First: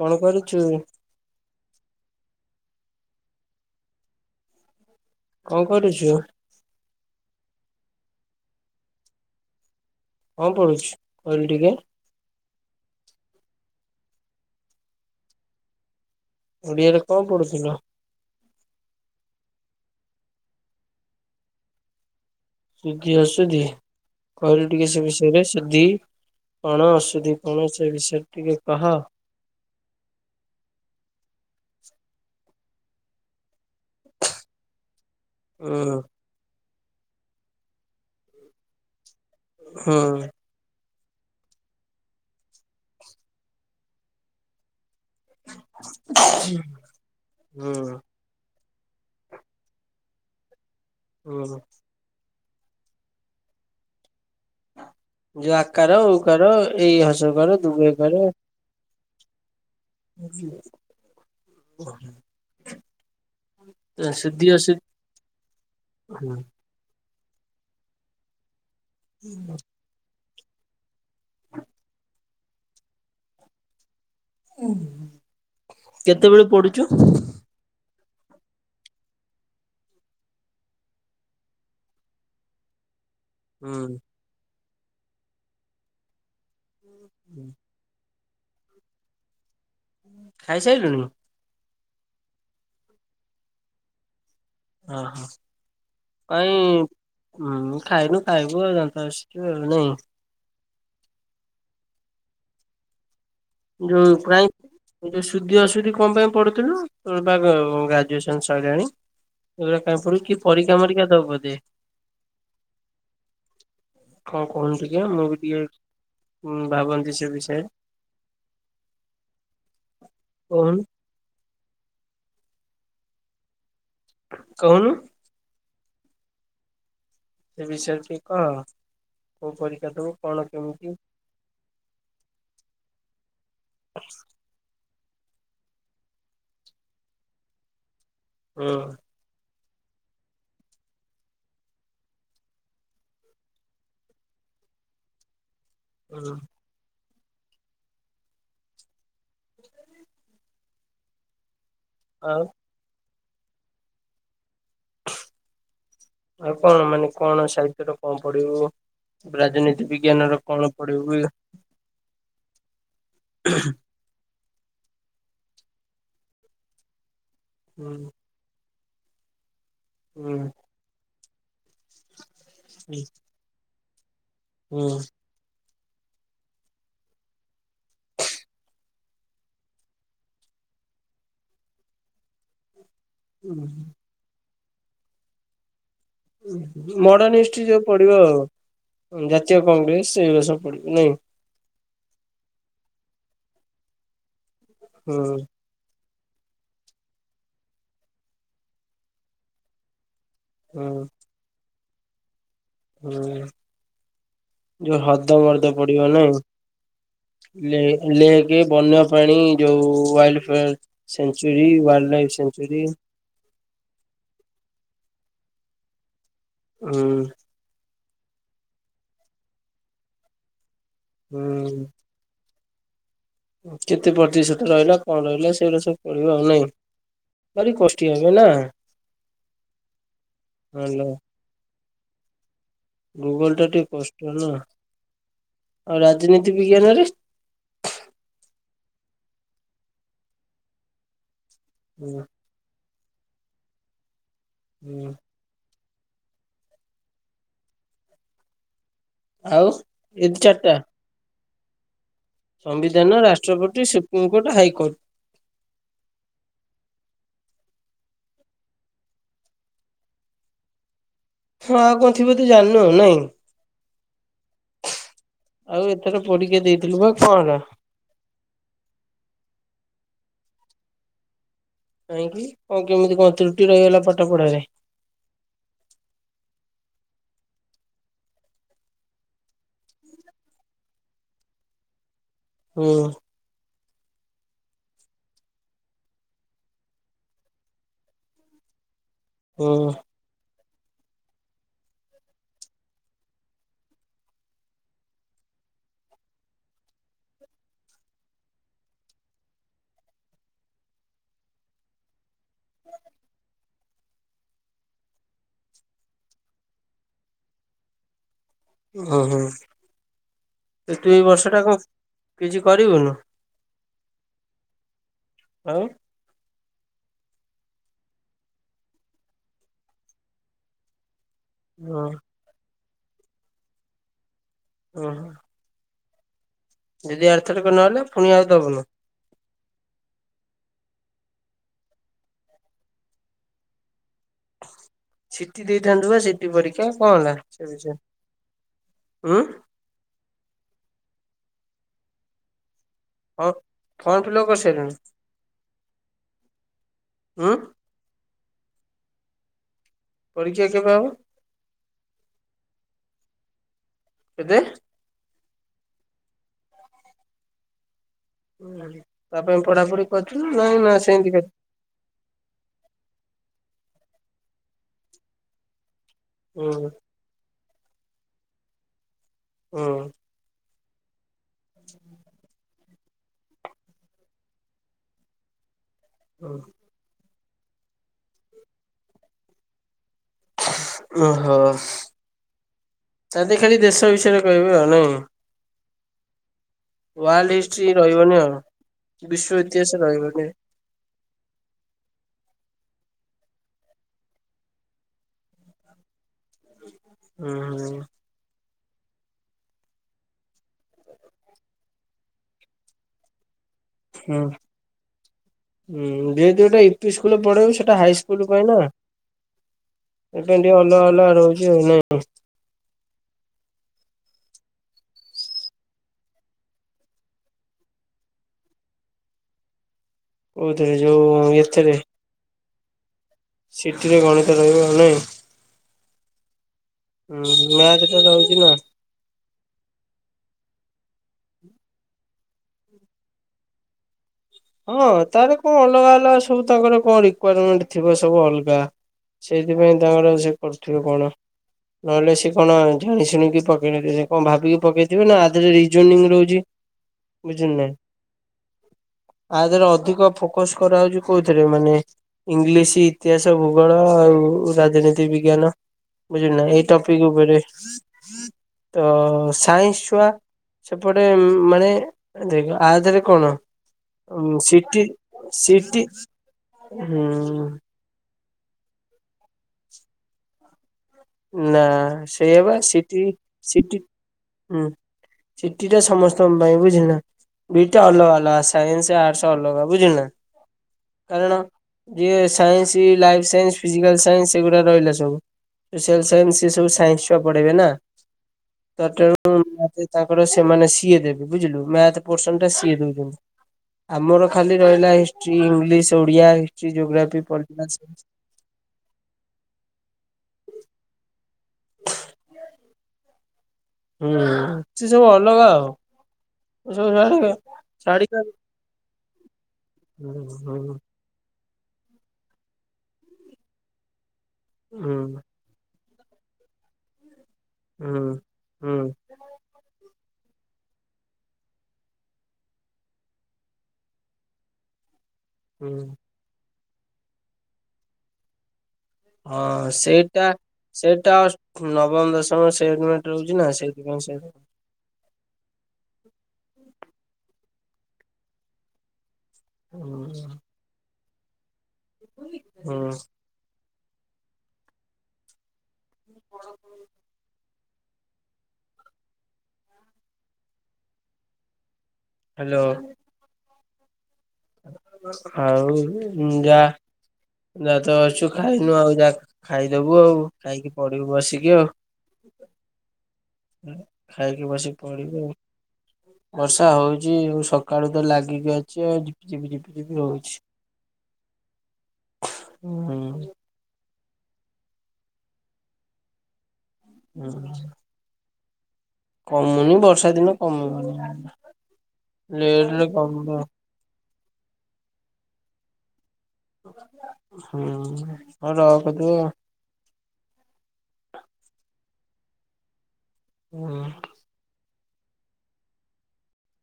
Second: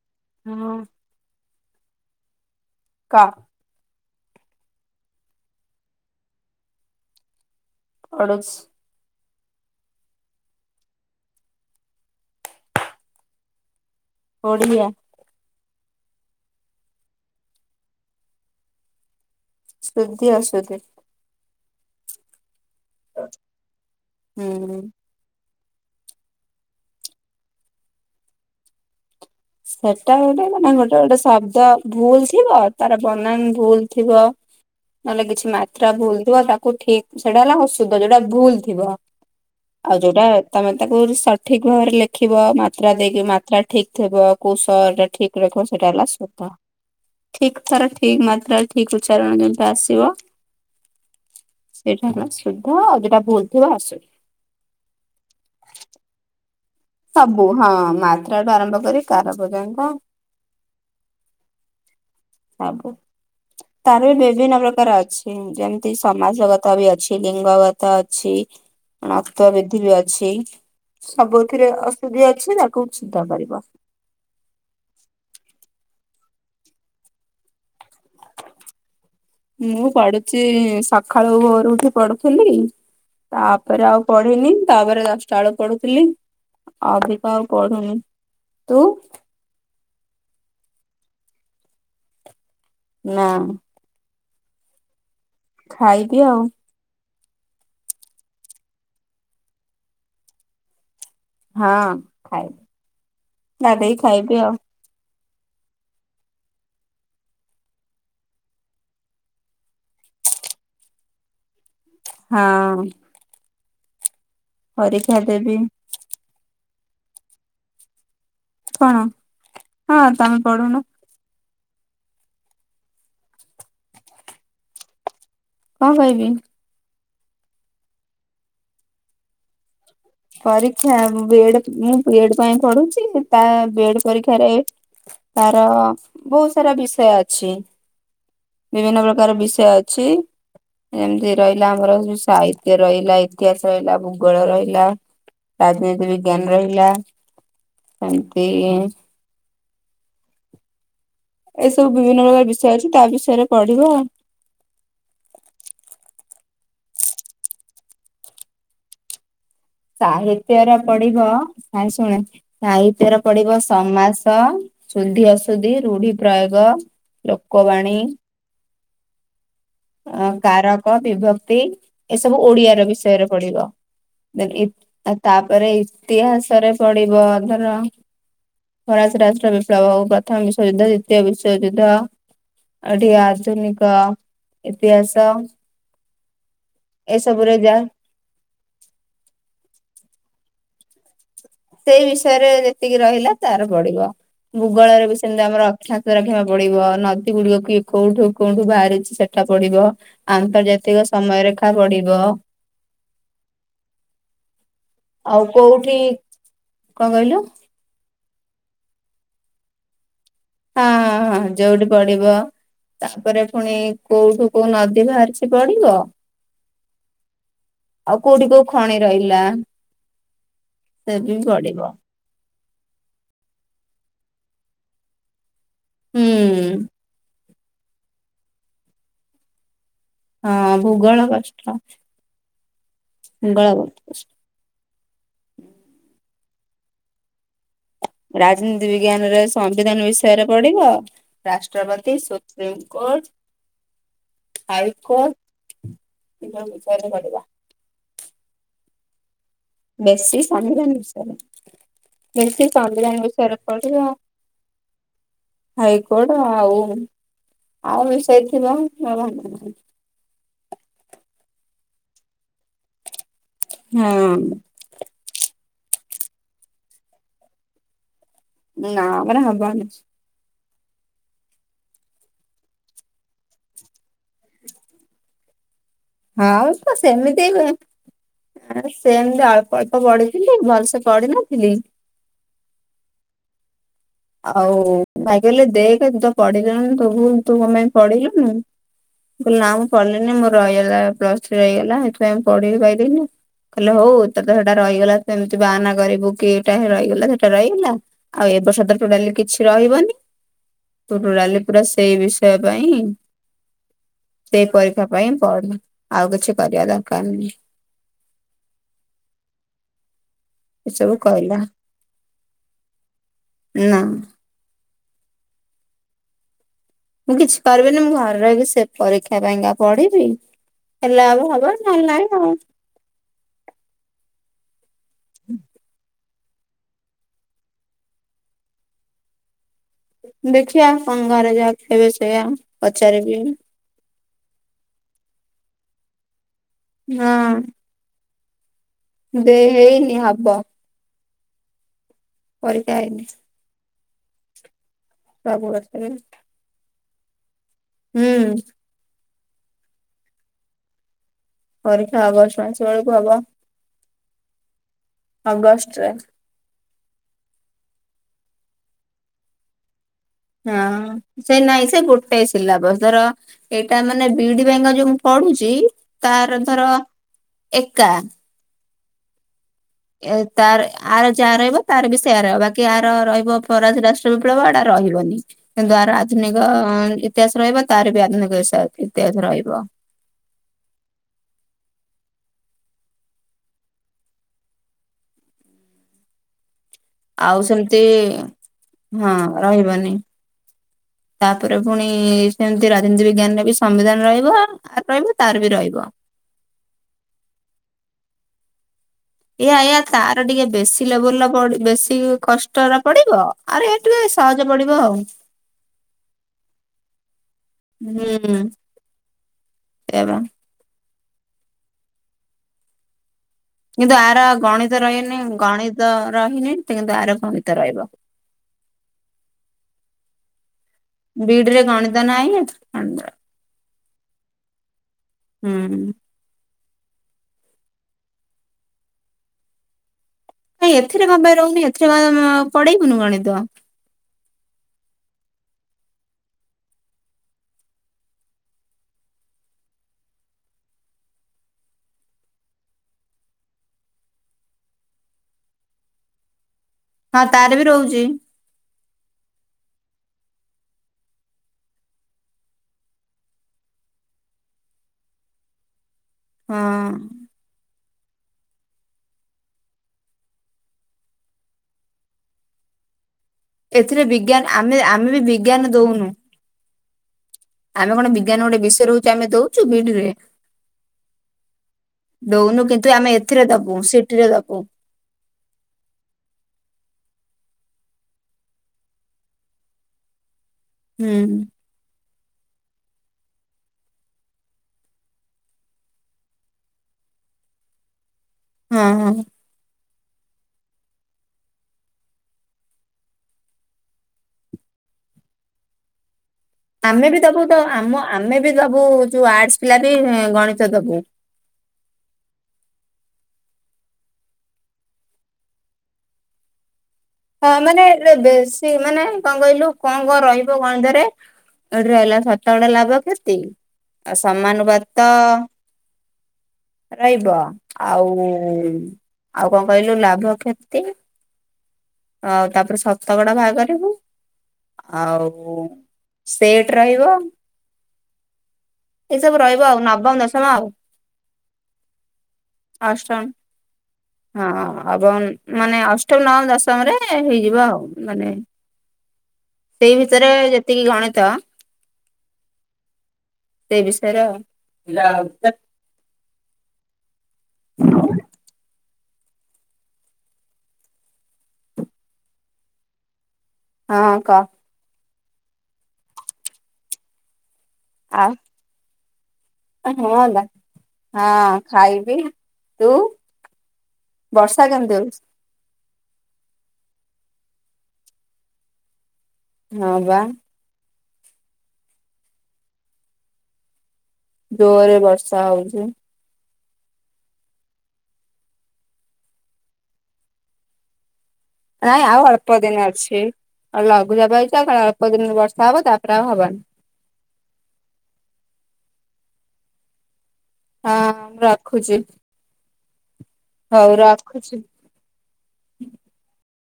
କଣ କରୁଛୁ? ହଁ କହ? କଣ କରୁଛୁ? ପଢୁଛି। କଣ ପଢ଼ୁଛୁ କହିଲୁ ଟିକେ? ଓଡ଼ିଆ। ଓଡିଆରେ କଣ ପଢୁଥିଲ? ଶୁଦ୍ଧି ଅଶୁଦ୍ଧି। ଶୁଦ୍ଧି, ଅଶୁଦ୍ଧି କହିଲୁ ହୁଁ। ଟିକେ ସେ ବିଷୟରେ? ରେ ଶୁଦ୍ଧି କଣ ଅଶୁଦ୍ଧି କଣ ସେ ବିଷୟରେ ଟିକେ କହ? ସେଟା ଗୋଟେ ମାନେ ଗୋଟେ ଗୋଟେ ଶବ୍ଦ ଭୁଲ ଥିବ ତାର ବନାନ ଭୁଲ ଥିବ। ନହେଲେ କିଛି ହୁଁ ମାତ୍ରା ଭୁଲ ଥିବ ତାକୁ ଠିକ ସେଇଟା ହେଲା ଅଶୁଦ୍ଧ ଯୋଉଟା ଭୁଲ ଥିବ। ଆଉ ହୁଁ ଯୋଉଟା ତମେ ତାକୁ ସଠିକ ଭାବରେ ଲେଖିବ ମାତ୍ରା ଦେଇକି ମାତ୍ରା ଠିକ ଥବ। କୋଉ ସ ଟା ଠିକ ରଖିବ ସେଟା ହେଲା ଶୁଦ୍ଧ ଠିକ ହୁଁ ଥର ଠିକ ମାତ୍ରା ଠିକ୍ ଉଚ୍ଚାରଣ ଯେମିତି ଆସିବ। ହୁଁ ହୁଁ। ଏଇଟା ହେଲା ଶୁଦ୍ଧ ଆଉ ଯୋଉଟା ଭୁଲ ଥିବ ଅଶୁଦ୍ଧ। ଯୋଉ ଆକାର, ଉକାର ଏଇ ସବୁ ହସଉକାର, ହଁ ଦୁଗଇକାର ମାତ୍ରାଠୁ ଆରମ୍ଭ କରି କାର ପର୍ଯ୍ୟନ୍ତ। ତାକୁ କାର ବି ସୁଧି ବିଭିନ୍ନ ଅସୁଧି ପ୍ରକାର ଅଛି। ହୁଁ ଯେମିତି ସମାଜଗତ ବି ଅଛି ଲିଙ୍ଗଗତ ଅଛି ନକ୍ତ ବିଧି ବି ଅଛି ସବୁଥିରେ ଅଶୁଦ୍ଧି ଅଛି ତାକୁ ଶୁଦ୍ଧ କରିବ। ହୁଁ କେତେବେଳେ ପଢ଼ୁଛୁ? ମୁଁ ପଢୁଛି ସକାଳୁ ଭୋରୁ ଉଠି ପଢୁଥିଲି ହୁଁ ତାପରେ ଆଉ ପଢିନି ତାପରେ ଦଶଟା ବେଳେ ପଢୁଥିଲି ଅବିକା ଆଉ ପଢୁନି। ତୁ? ଖାଇସାରିଲୁଣି? ନା। ହ, ହ ଖାଇବି ଆଉ କାଇଁ? ହୁଁ ଖାଇନୁ ଖାଇବୁ ଆଉ ଦାନ୍ତ ଘଷିକି ଆଉ ନାଇଁ? ହଁ ଖାଇବି। ଗାଧେଇ ଯୋଉ ଖାଇବି ପ୍ରାଇ ଆଉ। ଯୋଉ ଶୁଦ୍ଧି, ଅଶୁଦ୍ଧି କଣ ପାଇଁ ପଢୁଥିଲୁ ତୋର ବା ଗ୍ରାଜୁଏସନ ସରିଲାଣି। ଏଗୁଡାକ କାଇଁ ପଢ଼ୁଚୁ କି ପରୀକ୍ଷା ମରିକ୍ଷା ଦବୁ ବୋଧେ? ହଁ। କଣ କହୁନ୍ତୁ ଟିକେ ପରୀକ୍ଷା ମୁଁ ବି ଦେବି ଟିକେ ଉଁ ଭାବନ୍ତି ସେ ବିଷୟରେ। କଣ ହଁ ତମେ କହୁନୁ ପଢୁନ। କହୁନ କଣ କହିବି? ସେ ବିଷୟରେ ଟିକେ କହ କୋଉ ପରୀକ୍ଷା ଦବୁ। କଣ କେମିତି ପରୀକ୍ଷା ମୁଁ ବି ଡ ମୁଁ ବି ଡ ପାଇଁ ପଢୁଛି ତା ବି ଡ ପରୀକ୍ଷାରେ ତାର ବହୁତ ସାରା ବିଷୟ ଅଛି ହୁଁ ବିଭିନ୍ନ ପ୍ରକ ତାର ବିଷୟ ଅଛି। ଏମିତି ରହିଲା ଆମର ସାହିତ୍ୟ ରହିଲା ଇତିହାସ ରହିଲା ଭୂଗୋଳ ରହିଲା। ରାଜନୀତି ହୁଁ ବିଜ୍ଞାନ ରହିଲା ସେମିତି। ଏସବୁ ବିଭିନ୍ନ ଆଉ ପ୍ରକାର ବିଷୟ ଅଛି ତା ବିଷୟରେ ପଢିବ ଆଉ। ଆଉ କଣ ମାନେ କଣ ସାହିତ୍ୟଟ କଣ ପଢିବୁ ରାଜନୀତି ବିଜ୍ଞାନ ର କଣ ସାହିତ୍ୟର ପଢିବୁ ହୁଁ ପଢିବ ସାଇ ଶୁଣ ସାହିତ୍ୟର ପଡିବ ସମାସ। ସୁନ୍ଧି ଅସୁଧି ରୁଢି ପ୍ରୟୋଗ ହୁଁ ଲୋକବାଣୀ। ଅ କାରକ ବିଭକ୍ତି ଏସବୁ ଓଡିଆ ର ବିଷୟରେ ପଡିବ। ଦେନ ହୁଁ। ଇ ତାପରେ ଇତିହାସରେ ପଡିବ ଧର ଫରାଶ ରାଷ୍ଟ୍ର ବିପ୍ଳବ ହଉ ପ୍ରଥମ ବିଶ୍ୱଵଯୁଦ୍ଧ ଦ୍ୱିତୀୟ ବିଶ୍ୱଯୁଦ୍ଧ। ଆଟି ଆଧୁନିକ ଇତିହାସ। ମଡର୍ଣ ଏସବୁରେ ହିଷ୍ଟ୍ରି ଯାହା ଯୋଉ ପଡିବ ଆଉ ଜାତୀୟ କଂଗ୍ରେସ ସେଇଭଳି ସବୁ ପଡିବ ନାଇଁ। ସେଇ ବିଷୟରେ ଯେତିକି ରହିଲା ତାର ପଡିବ ଭୂଗୋଳରେ ବି ହୁଁ ସେମିତି ଆମର। [unintelligible] ପଡିବ ନଦୀ ଗୁଡିକ କି କୋଉଠୁ କୋଉଠୁ ବାହାରିଛି ସେଠା ପଡିବ। ହୁଁ ଆନ୍ତର୍ଜାତିକ ସମୟରେଖା ବଢିବ। ହୁଁ। ଯୋଉ ହ୍ରଦ ଆଉ ମର୍ଦ କୋଉଠି ପଡିବ ନାଇଁ କଣ କହିଲୁ [unintelligible] ଲେକ ବନ୍ୟାପାଣି ଯୋଉ ୱାଇଲଡ [unintelligible] ହଁ ହଁ ସେଚୁରୀ ଯୋଉଠି ୱାଇଲ୍ଡ ପଡିବ ଲାଇ ସେଚୁରୀ। ତାପରେ ପୁଣି କୋଉଠୁ କୋଉ ନଦୀ ବାହାରିଛି ପଡିବ। ହୁଁ। ଆଉ କୋଉଠି କୋଉ ଖଣି ରହିଲା ସେ ବି ପଡିବ। ହୁଁ କେତେ ପ୍ରତିଶତ ରହିଲା କଣ ରହିଲା ସେଗୁଡ଼ା ସବୁ ହୁଁ ପଡ଼ିବ ଆଉ। ନାଇଁ? ଭାରି କଷ୍ଟି ଲାଗେ ନା? ହଁ ଭଲ। ଭୂଗୋଳ କଷ୍ଟ। ଭୁଗଲ ଟା ଟିକେ କଷ୍ଟ ନା ଆଉ ରାଜନୀତି ବିଜ୍ଞାନରେ? ରାଜନୀତି ବିଜ୍ଞାନରେ ସମ୍ବିଧାନ ବିଷୟରେ ପଢିବ ରାଷ୍ଟ୍ରପତି। ହୁଁ ସ ସୁପ୍ରିମକୋର୍ଟ ହୁଁ ହାଇକୋର୍ଟ। [unintelligible] ବିଷୟରେ ପଡିବା। ଆଉ। ଏ ବେଶି ଚାରିଟା ସମ୍ବିଧାନ ବିଷୟରେ ସେମିତି ସମ୍ବିଧାନ ବିଷୟରେ ରାଷ୍ଟ୍ରପତି ପଡିବ। ସୁପ୍ରିମକୋର୍ଟ ହାଇକୋର୍ଟ ହାଇକୋଟ ଆଉ ଆଉ ମିଶାଇଥିବ। [unintelligible] ହଁ ଆଉ କଣ ଥିବ ତୁ ଜାଣିନୁ ନାଇଁ? ହୁଁ। ଆଉ ଏଥର ପରକ୍ଷା ଦେଇଥିଲୁ ବା କଣ? ନାଁଁ ମୋର ହବନି। କାହିଁକି କଣ କେମିତି କଣ ତ୍ରୁଟି ରହିଗଲା ପାଠ ପଢାରେ? ଆଉ ତ ସେମିତି ଆ ସେ ଏମତି ଅଳ୍ପ ଅଳ୍ପ ବଢିଥିଲି ଭଲସେ ପଢିନଥିଲି। ହୁଁ। ଆଉ ଭାଇ କହିଲେ ଦେଖେ ତୁ ତ ପଢିଲୁନୁ ତୁ ତୁ କଁ ପାଇଁ ପଢିଲୁନୁ। କହିଲି ହୁଁ ନା ମୁଁ ପଢିଲିନି ମୋର ରହିଗଲା ପ୍ଲସ ଥ୍ରୀ ରହିଗଲା ହେଥିପାଇଁ ମୁଁ ପଢିବି ପାଇଲିନି। କହିଲେ ହଉ ତୁତ ସେଇଟା ରହିଗଲା ସେମିତି ବାହାନା କରିବୁ କି ଏଟା ରହିଗଲା ସେଟା ରହିଗଲା। ଆଉ ଏ ବସ ତ ଟୋଟାଲି କିଛି ରହିବନି ତ ଟୋଟାଲି ପୁରା ସେଇ ବିଷୟ ପାଇଁ ସେଇ ପରୀକ୍ଷା ପାଇଁ ପଢ଼, ଆଉ କିଛି କରିବା ଦରକାର ନାଇଁ। ଓ ହୋ, ଏ ଏସବୁ ତୁ ଏଇ ବର୍ଷ କହିଲା ଟା କଣ କିଛି କରିବୁନୁ? ନା। ଆଉ ମୁଁ କିଛି କରିବିନି ମୁଁ ଘରେ ରହିକି ସେ ପରୀକ୍ଷା ପାଇଁକା ପଢିବି ହେଲା ହବ ଆଉ। ହଁ ନହେଲେ ନାଇଁ ଆଉ। ଉଁ ହୁଁ। ଯଦି ଆର୍ଥରକ ନହେଲା ପୁଣି ଆଉ ଦବୁନୁ। ଦେଖିଆ କଁ ଘରେ ଯାହା କହିବେ ସେଇଆ ପଚାରିବି। ସିଟି ଦେଇଥାନ୍ତୁ ବା ସିଟି ପରୀକ୍ଷା କଣ ହେଲା ହଁ ସେ ବିଷୟରେ? ଉଁ ଦେ ହେଇନି ହବ। ପରିକା ହେଇନି। ଅ ଫମ ଫିଲପ କରିସାଇଲୁଣି। ସବୁ ବର୍ଷ ରେ। ଉଁ। ହୁଁ। ପରୀକ୍ଷା କେବେ ହବ? ପରୀକ୍ଷା ଅଗଷ୍ଟ ପନ୍ଦ୍ ଷୋଳ କୁ ହବ। କେତେ? ଅଗଷ୍ଟ୍ରେ। ତା ପାଇଁ ପଢାପଢି କରିଥିଲୁ ନାଇଁ ନା ହଁ ସେମିତି ଖାଲି ସେ ନାଇଁ ସେ ଗୋ ଗୋଟେଏ ସିଲାବସ ଧର ଏଇଟା ମାନେ ବିଡି ପାଇଁକା ଯୋଉ ମୁଁ ପଢୁଚି ତାର ଧର ହୁଁ ଏକା। ଉଁ। ଏ ତାର ଆର ଯାହା ରହିବ ତାର ବି ସେୟଆ ରହିବ ବା କି ଆର ରହିବ ପରା ରାଷ୍ଟ୍ର ବିପ୍ଳବ ଏଡା ରହିବନି କିନ୍ତୁ ଆର ଆଧୁନିକ ଇତିହାସ ରହିବ ତାର ବି ଆଧୁନିକ ଇସା ଇତିହାସ ରହିବ। ଓହୋ। ତାଦେ ଖାଲି ଦେଶ ବିଷୟରେ କହିବେ ଆଉ ନାଇଁ। ୱାର୍ଲଡ ଆଉ ହିଷ୍ଟ୍ରି ସେମିତି ରହିବନି ଆଉ ବିଶ୍ଵ ଇତିହାସ ରହିବନି। ତାପରେ ପୁଣି ସେମିତି ରାଜନୀତି ବିଜ୍ଞାନରେ ବି ସମ୍ବିଧାନ ରହିବ। ଆର ରହିବ ତାର ବି ରହିବ। ଉଁ ହୁଁ। ଏୟା ଏୟା ତାର ଟିକେ ବେଶୀ ଲେବୁଲ ପ ବେଶୀ କଷ୍ଟର ପଡିବ ଆର ଏ ସହଜ ପଡିବ ଆଉ। ଉଁ ଯେହେତୁ ଏଟା ଇ ପି ସ୍କୁଲରେ ପଢେଇବ ସେଟା ହାଇ ସ୍କୁଲ ପାଇଁ ନା। ଏବେ- ଏ ଟ ଅଲଗା ଅଲଗା ରହୁଛି ଆଉ ନାଇଁ? କିନ୍ତୁ ଆର ଗଣିତ ରହିନି ଗଣିତ ରହିନି କିନ୍ତୁ ଆର ଗଣିତ ରହିବ। [inaudible] କୋଉଥିରେ ଯୋଉ ବିଡରେ ଏଥିରେ ଗଣିତ ନାହିଁ? ସିଟିରେ ଗଣିତ ରହିବ ନାଇଁ। ହୁଁ। ହୁଁ ମ୍ୟାଚ ଟା ରହୁଛି ନା। ଭାଇଁ ଏଥିରେ କନ ପାଇଁ ରହୁନି ଏଥିରେ ପଡେନି ଗଣିତ- ହଁ ତାର କଣ ଅଲଗା ଅଲଗା ସବୁ ତାଙ୍କର କଣ ରିକାରମେଣ୍ଟ ଥିବ ସବୁ ଅଲଗା। ସେଇଥିପାଇଁ ତାଙ୍କର ସେ କରୁଥିଲେ କଣ? ନହେଲେ ସେ କଣ ଜାଣି ଶୁଣିକି ପକେଇ ନ ସେ କଣ ଭାବିକି ପକେଇଥିବେ ନା ଆରେ ରିଜନିଁ ରହୁଛି। ହଁ ବୁଝିଲୁ ତାର ନା ବି ରହୁଛି। ଆ ଦେହରେ ଅଧିକ ଫୋକସ କରାହେଉଛି କୋଉଥିରେ? ମାନେ ଇଂଲିଶ, ଇତିହାସ, ଭୂଗୋଳ ଆଉ ରାଜନୀତି ବିଜ୍ଞାନ। ବୁଝିଲ ନା ଏଇ ହଁ। ଟପିକ ଉପରେ। ତ ସାଇନ୍ସ ଛୁଆ ସେପଟେ ମାନେ ଦେଖ ଆଧରେ କଣ। ଏଥିରେ ହଁ ବିଜ୍ଞାନ ଆମେ ସିଟିି ଆମେ ବି ବିଜ୍ଞାନ ସିଟିି ଦଉନୁ ହୁଁ। ଆମେ କଣ ବିଜ୍ଞାନ ଗୋଟେ ବିଷୟ ରହିଛି ଆମେ ଦଉଛୁ ବିଇଡି ରେ। ନା ସେଇ ବା ଦଉନୁ କିନ୍ତୁ ସିଟି ଆମେ ଏଥିରେ ଦବୁ ସିଟି ସିଟିରେ ଦବୁ ହୁଁ। ସିଟି ଟା ସମସ୍ତଙ୍କ ପାଇଁ ବୁଝିଲ। ଦିଟା ଅଲଗା ଅଲଗା ସାଇନ୍ସ, ଆର୍ଟସ ଅଲଗା ବୁଝିଲ ନା। ହୁଁ କାରଣ ଇଏ science, life science, physical science ସେଗୁଡା ରହିଲା ସବୁ। ସୋସିଆଲ ସାଇନ୍ସ ସବୁ ସାଇନ୍ସ ଛୁଆ ପଢେଇବେ ନା। ହଁ ତ ହଁ ତାଙ୍କର ସେମାନେ ସିଏ ଦେବେ ବୁଝିଲୁ ମ୍ୟାଥ ପର୍ସନ ଟା ସିଏ ଦଉଛନ୍ତି। ଆମର ଖାଲି ରହିଲା ହିଷ୍ଟ୍ରି, ଇଂଲିଶ, ଓଡିଆ। ଆମେ ବି ଜୋଗ୍ରାଫି ଦବୁ ତ ପଲିଟିକାଲ ଆମ ସାଇନ୍ସ ଆମେ ବି ଦବୁ ଯୋଉ ଆର୍ଟସ ପିଲା ବି ଗଣିତ ଦବୁ। ହୁଁ ଅଛି ସବୁ ଅଲଗା ଆଉ। ସବୁ ଛାଡିକି ହଁ ମାନେ ଏ ଛାଡିକି ବେଶୀ ମାନେ କଣ କହିଲୁ କଣ କଣ ହୁଁ ରହିବ ହୁଁ ଗଣିତରେ। ଏଠି ରହିଲା ଶତକଡା, ଲାଭ କ୍ଷତି ଆଉ ସମାନୁ ପାତ। ହୁଁ ରହିବ ହୁଁ ଆଉ। ହୁଁ ଆଉ କଣ କହିଲୁ ଲାଭ କ୍ଷତି। ଆଉ ତାପରେ ଶତକଡା ଭାରକରିବୁ ଆଉ। ହୁଁ। ସେଟ୍ ରହିବ। ଏସବୁ ହଁ ରହିବ ଆଉ ନବମ ସେଇଟା ଦଶମ ଆଉ ସେଟ୍ ଟା ନବମ ଦଶମ ସେମଟ ଅଷ୍ଟମ ରହୁଛି ନା ସେଇଥିପାଇଁ ସେ। ହଁ ଏବଂ ମାନେ ଅଷ୍ଟମ ନବମ ଦଶମରେ ହେଇଯିବ ଆଉ ମାନେ। ସେଇ ଭିତରେ ଯେତିକି ଗଣିତ। ହଁ। ସେ ବିଷୟରେ ଆଉ। ଓ ହ। ହ୍ୟାଲୋ। ହଁ କହ। ଆଉ ଯା ଯ ତ ଅଛୁ ଆଉ ଖାଇନୁ ଆଉ ଯା। ଖାଇଦବୁ ଆଉ ହଁ ବା ଖାଇକି ପଡିବୁ ବସିକି ହଁ ଆଉ। ଖାଇବି ତୁ। ଖାଇକି ବର୍ଷା ବସି କେମିତି ହଉଛି? ପଡିବୁ ଆଉ। ବର୍ଷା ହଉଚି ଆଉ ସକାଳୁ ତ ଲାଗିକି ଅଛି ଆଉ ଝିପିଝିପି ହଁ ଝିପିଝିପି ବା ହଉଛି। ହୁଁ ଉଁ ଉ ଜୋରେ ବର୍ଷା ହଉଛି। ଆଁ ଆଛା। କମୁନି ବର୍ଷା ଦିନ କମିବନି। ନାଇଁ ଆଉ ଅଳ୍ପ ଦିନ ଲେଟରେ ଅଛି କମିବ ଲଘୁଚାପ ହେଇଛି ଆଉ ଅଳ୍ପ ଦିନି ବର୍ଷା ହବ ତାପରେ ଆଉ ହବନି। ହୁଁ ଆଉ ରଖ ତୁ ଆଉ। ହଁ ରଖୁଛି ହୁଁ। ହଉ ରଖୁଛି।